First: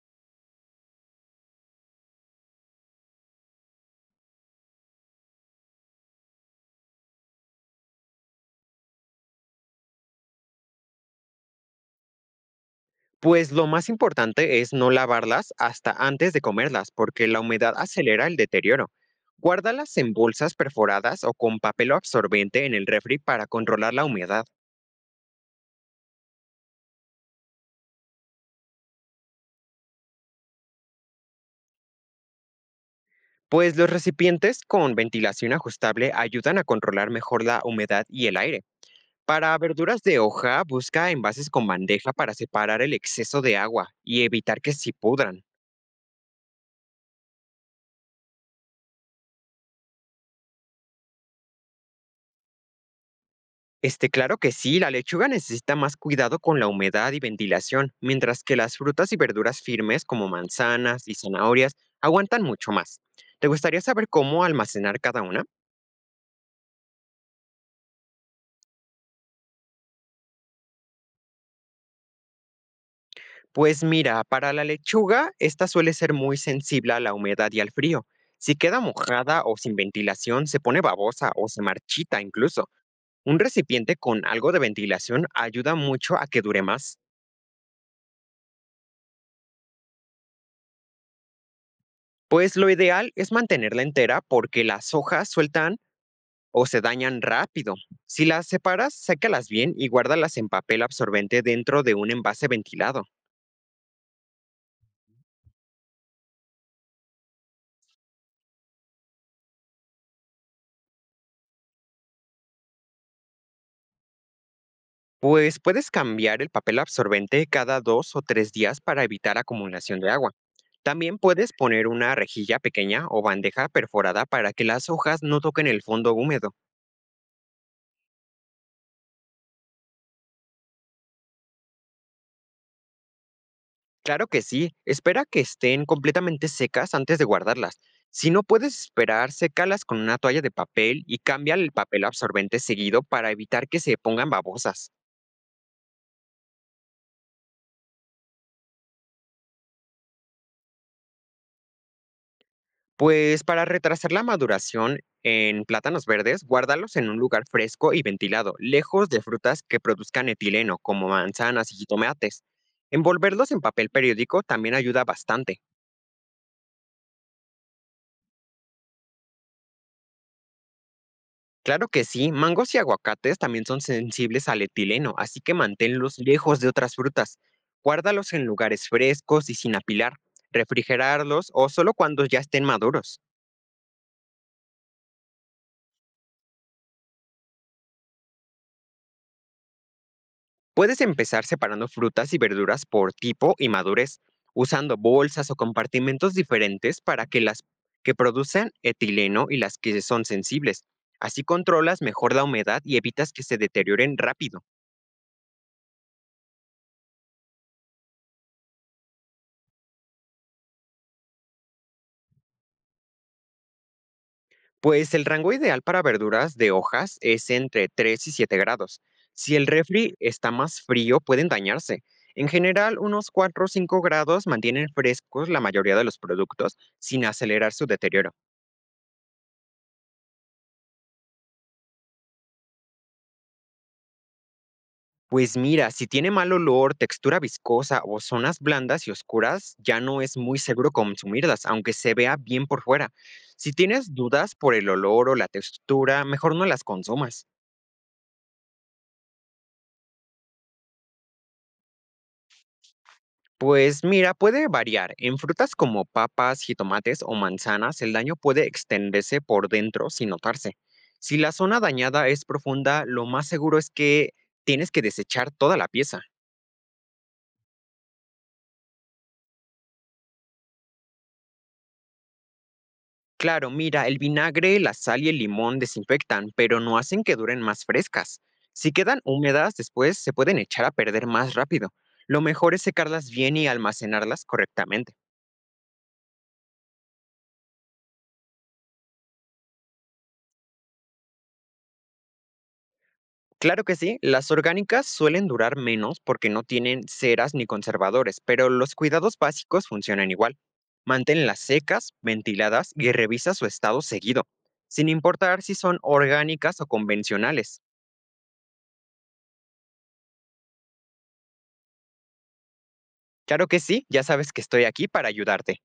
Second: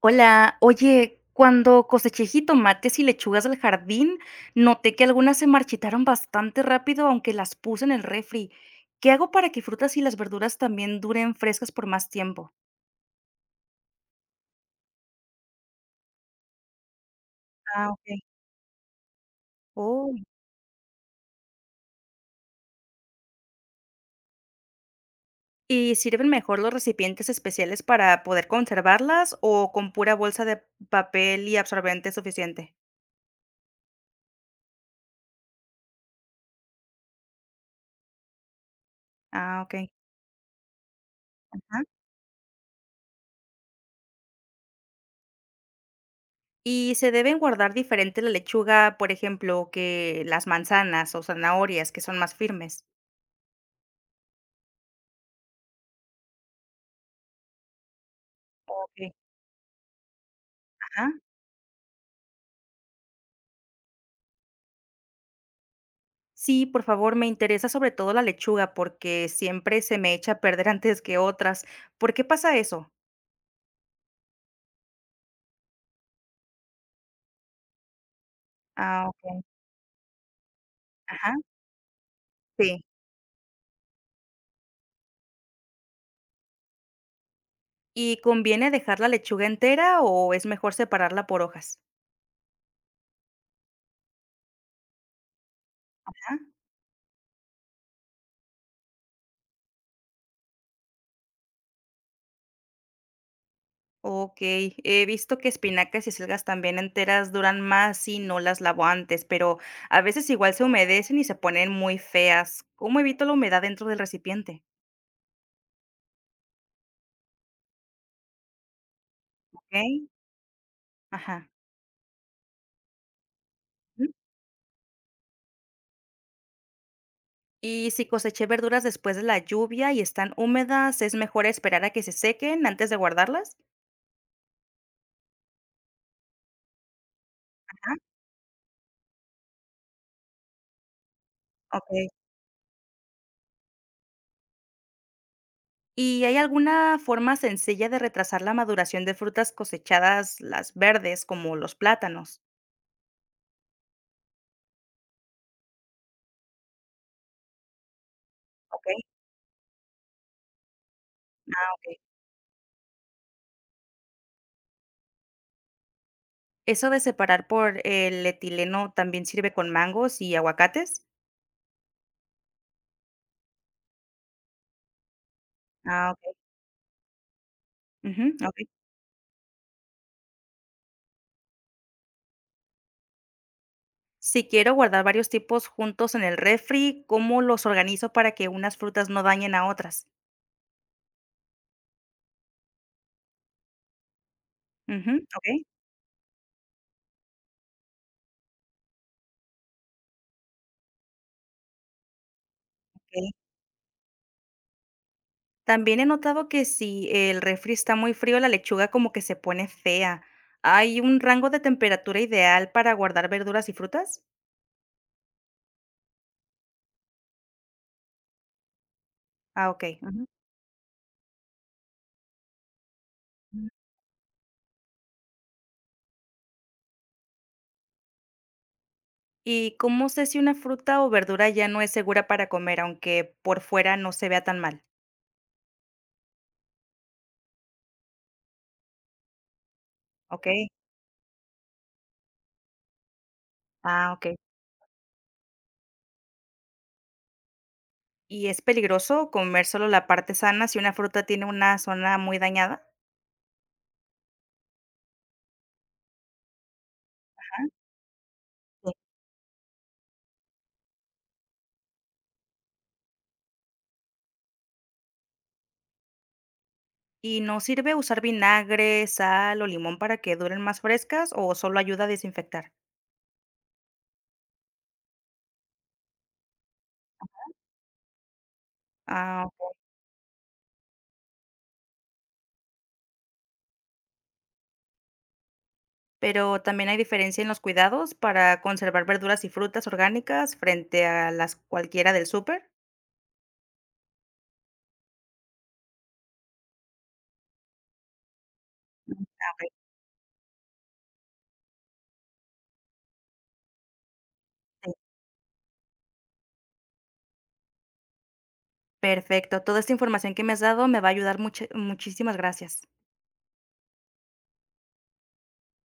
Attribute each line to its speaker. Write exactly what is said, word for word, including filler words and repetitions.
Speaker 1: Hola, oye, cuando coseché jitomates y lechugas del jardín, noté que algunas se marchitaron bastante rápido, aunque las puse en el refri. ¿Qué hago para que frutas y las verduras también duren frescas por más tiempo?
Speaker 2: Pues lo más importante es no lavarlas hasta antes de comerlas, porque la humedad
Speaker 1: Ah, ok.
Speaker 2: acelera el deterioro. Guárdalas en
Speaker 1: Oh,
Speaker 2: bolsas perforadas o con papel absorbente en el refri para controlar la humedad,
Speaker 1: ¿y sirven mejor los recipientes especiales para poder conservarlas o con pura bolsa de papel y absorbente es suficiente?
Speaker 2: pues los recipientes con ventilación ajustable ayudan a controlar mejor la humedad y el aire. Para
Speaker 1: Ah, ok,
Speaker 2: verduras de hoja, busca envases con
Speaker 1: ajá.
Speaker 2: bandeja para separar el exceso de agua y evitar que se pudran.
Speaker 1: ¿Y se deben guardar diferente la lechuga, por ejemplo, que las manzanas o zanahorias, que son más firmes?
Speaker 2: Este, claro que sí, la lechuga necesita más cuidado con la humedad y ventilación, mientras que las
Speaker 1: Ok,
Speaker 2: frutas y verduras firmes como manzanas
Speaker 1: ajá.
Speaker 2: y zanahorias aguantan mucho más. ¿Te gustaría saber cómo almacenar cada una?
Speaker 1: Sí, por favor, me interesa sobre todo la lechuga porque siempre se me echa a perder antes que otras. ¿Por qué pasa eso?
Speaker 2: Pues mira, para la lechuga, esta suele ser muy sensible a la humedad y al frío. Si queda
Speaker 1: Ah, okey.
Speaker 2: mojada o sin ventilación, se pone
Speaker 1: Ajá,
Speaker 2: babosa o se marchita incluso.
Speaker 1: sí.
Speaker 2: Un recipiente con algo de ventilación ayuda mucho a que dure más.
Speaker 1: ¿Y conviene dejar la lechuga entera o es mejor separarla por hojas?
Speaker 2: Pues lo ideal es mantenerla entera porque las hojas sueltan
Speaker 1: Ah,
Speaker 2: o se dañan rápido. Si las separas, sécalas bien y guárdalas en papel absorbente dentro de un envase ventilado.
Speaker 1: okey. He visto que espinacas y acelgas también enteras duran más si no las lavo antes, pero a veces igual se humedecen y se ponen muy feas. ¿Cómo evito la humedad dentro del recipiente?
Speaker 2: Pues puedes cambiar el papel absorbente cada dos o tres días para evitar acumulación
Speaker 1: Okey,
Speaker 2: de agua. También
Speaker 1: ajá.
Speaker 2: puedes poner una rejilla pequeña o bandeja perforada para que las hojas no toquen el fondo húmedo.
Speaker 1: Y si coseché verduras después de la lluvia y están húmedas, ¿es mejor esperar a que se sequen antes de guardarlas?
Speaker 2: Claro que sí, espera que estén completamente secas antes de guardarlas.
Speaker 1: Ajá,
Speaker 2: Si no puedes esperar, sécalas con una toalla de papel y cambia el papel
Speaker 1: okey.
Speaker 2: absorbente seguido para evitar que se pongan babosas.
Speaker 1: ¿Y hay alguna forma sencilla de retrasar la maduración de frutas cosechadas, las verdes, como los plátanos?
Speaker 2: Pues para retrasar la maduración en plátanos verdes, guárdalos en un lugar fresco y ventilado,
Speaker 1: Okey,
Speaker 2: lejos de frutas que produzcan etileno, como
Speaker 1: ah,
Speaker 2: manzanas y
Speaker 1: okey.
Speaker 2: jitomates. Envolverlos en papel periódico también ayuda bastante.
Speaker 1: ¿Eso de separar por el etileno también sirve con mangos y aguacates?
Speaker 2: Claro que sí, mangos y aguacates también son sensibles al etileno, así que
Speaker 1: Ah,
Speaker 2: manténlos
Speaker 1: okey.
Speaker 2: lejos de otras frutas.
Speaker 1: Ujú,
Speaker 2: Guárdalos en
Speaker 1: okey.
Speaker 2: lugares frescos y sin apilar, refrigerarlos o solo cuando ya estén maduros.
Speaker 1: Si quiero guardar varios tipos juntos en el refri, ¿cómo los organizo para que unas frutas no dañen a otras?
Speaker 2: Puedes empezar separando frutas y verduras por tipo y madurez, usando
Speaker 1: Ujú,
Speaker 2: bolsas
Speaker 1: okey,
Speaker 2: o compartimentos diferentes para que las que producen etileno y las que son sensibles. Así controlas mejor la humedad y
Speaker 1: okey.
Speaker 2: evitas que se deterioren rápido.
Speaker 1: También he notado que si el refri está muy frío, la lechuga como que se pone fea. ¿Hay un rango de temperatura ideal para guardar verduras y frutas?
Speaker 2: Pues el rango ideal para verduras de hojas es entre tres y siete grados. Si el
Speaker 1: Ah, ok.
Speaker 2: refri
Speaker 1: Ujú.
Speaker 2: está más frío, pueden dañarse. En general, unos cuatro o cinco grados mantienen frescos la mayoría de los productos sin acelerar su deterioro.
Speaker 1: ¿Y cómo sé si una fruta o verdura ya no es segura para comer, aunque por fuera no se vea tan mal?
Speaker 2: Pues mira, si tiene mal olor, textura viscosa o zonas blandas y oscuras, ya no es
Speaker 1: Ok.
Speaker 2: muy seguro consumirlas, aunque se vea bien por fuera. Si
Speaker 1: Ah,
Speaker 2: tienes
Speaker 1: ok.
Speaker 2: dudas por el olor o la textura, mejor no las consumas.
Speaker 1: ¿Y es peligroso comer solo la parte sana si una fruta tiene una zona muy dañada?
Speaker 2: Pues mira, puede variar. En frutas como papas, jitomates o
Speaker 1: Ah,
Speaker 2: manzanas, el daño puede
Speaker 1: sí.
Speaker 2: extenderse por dentro sin notarse. Si la zona dañada es profunda, lo más seguro es que tienes que desechar toda la pieza.
Speaker 1: ¿Y no sirve usar vinagre, sal o limón para que duren más frescas o solo ayuda a desinfectar?
Speaker 2: Claro, mira, el vinagre, la sal y el limón desinfectan, pero no hacen que duren más frescas. Si quedan
Speaker 1: Ah,
Speaker 2: húmedas, después se pueden echar a perder más rápido. Lo mejor es secarlas bien y almacenarlas correctamente.
Speaker 1: pero también hay diferencia en los cuidados para conservar verduras y frutas orgánicas frente a las cualquiera del súper.
Speaker 2: Claro que sí, las orgánicas suelen durar menos porque no tienen ceras ni conservadores, pero los
Speaker 1: Mm.
Speaker 2: cuidados
Speaker 1: Ah, okey,
Speaker 2: básicos funcionan igual. Manténlas secas, ventiladas y revisa su estado seguido,
Speaker 1: sí.
Speaker 2: sin importar si son orgánicas o convencionales.
Speaker 1: Perfecto. Toda esta información que me has dado me va a ayudar mucho. Muchísimas gracias.
Speaker 2: Claro que sí, ya sabes que estoy aquí para ayudarte.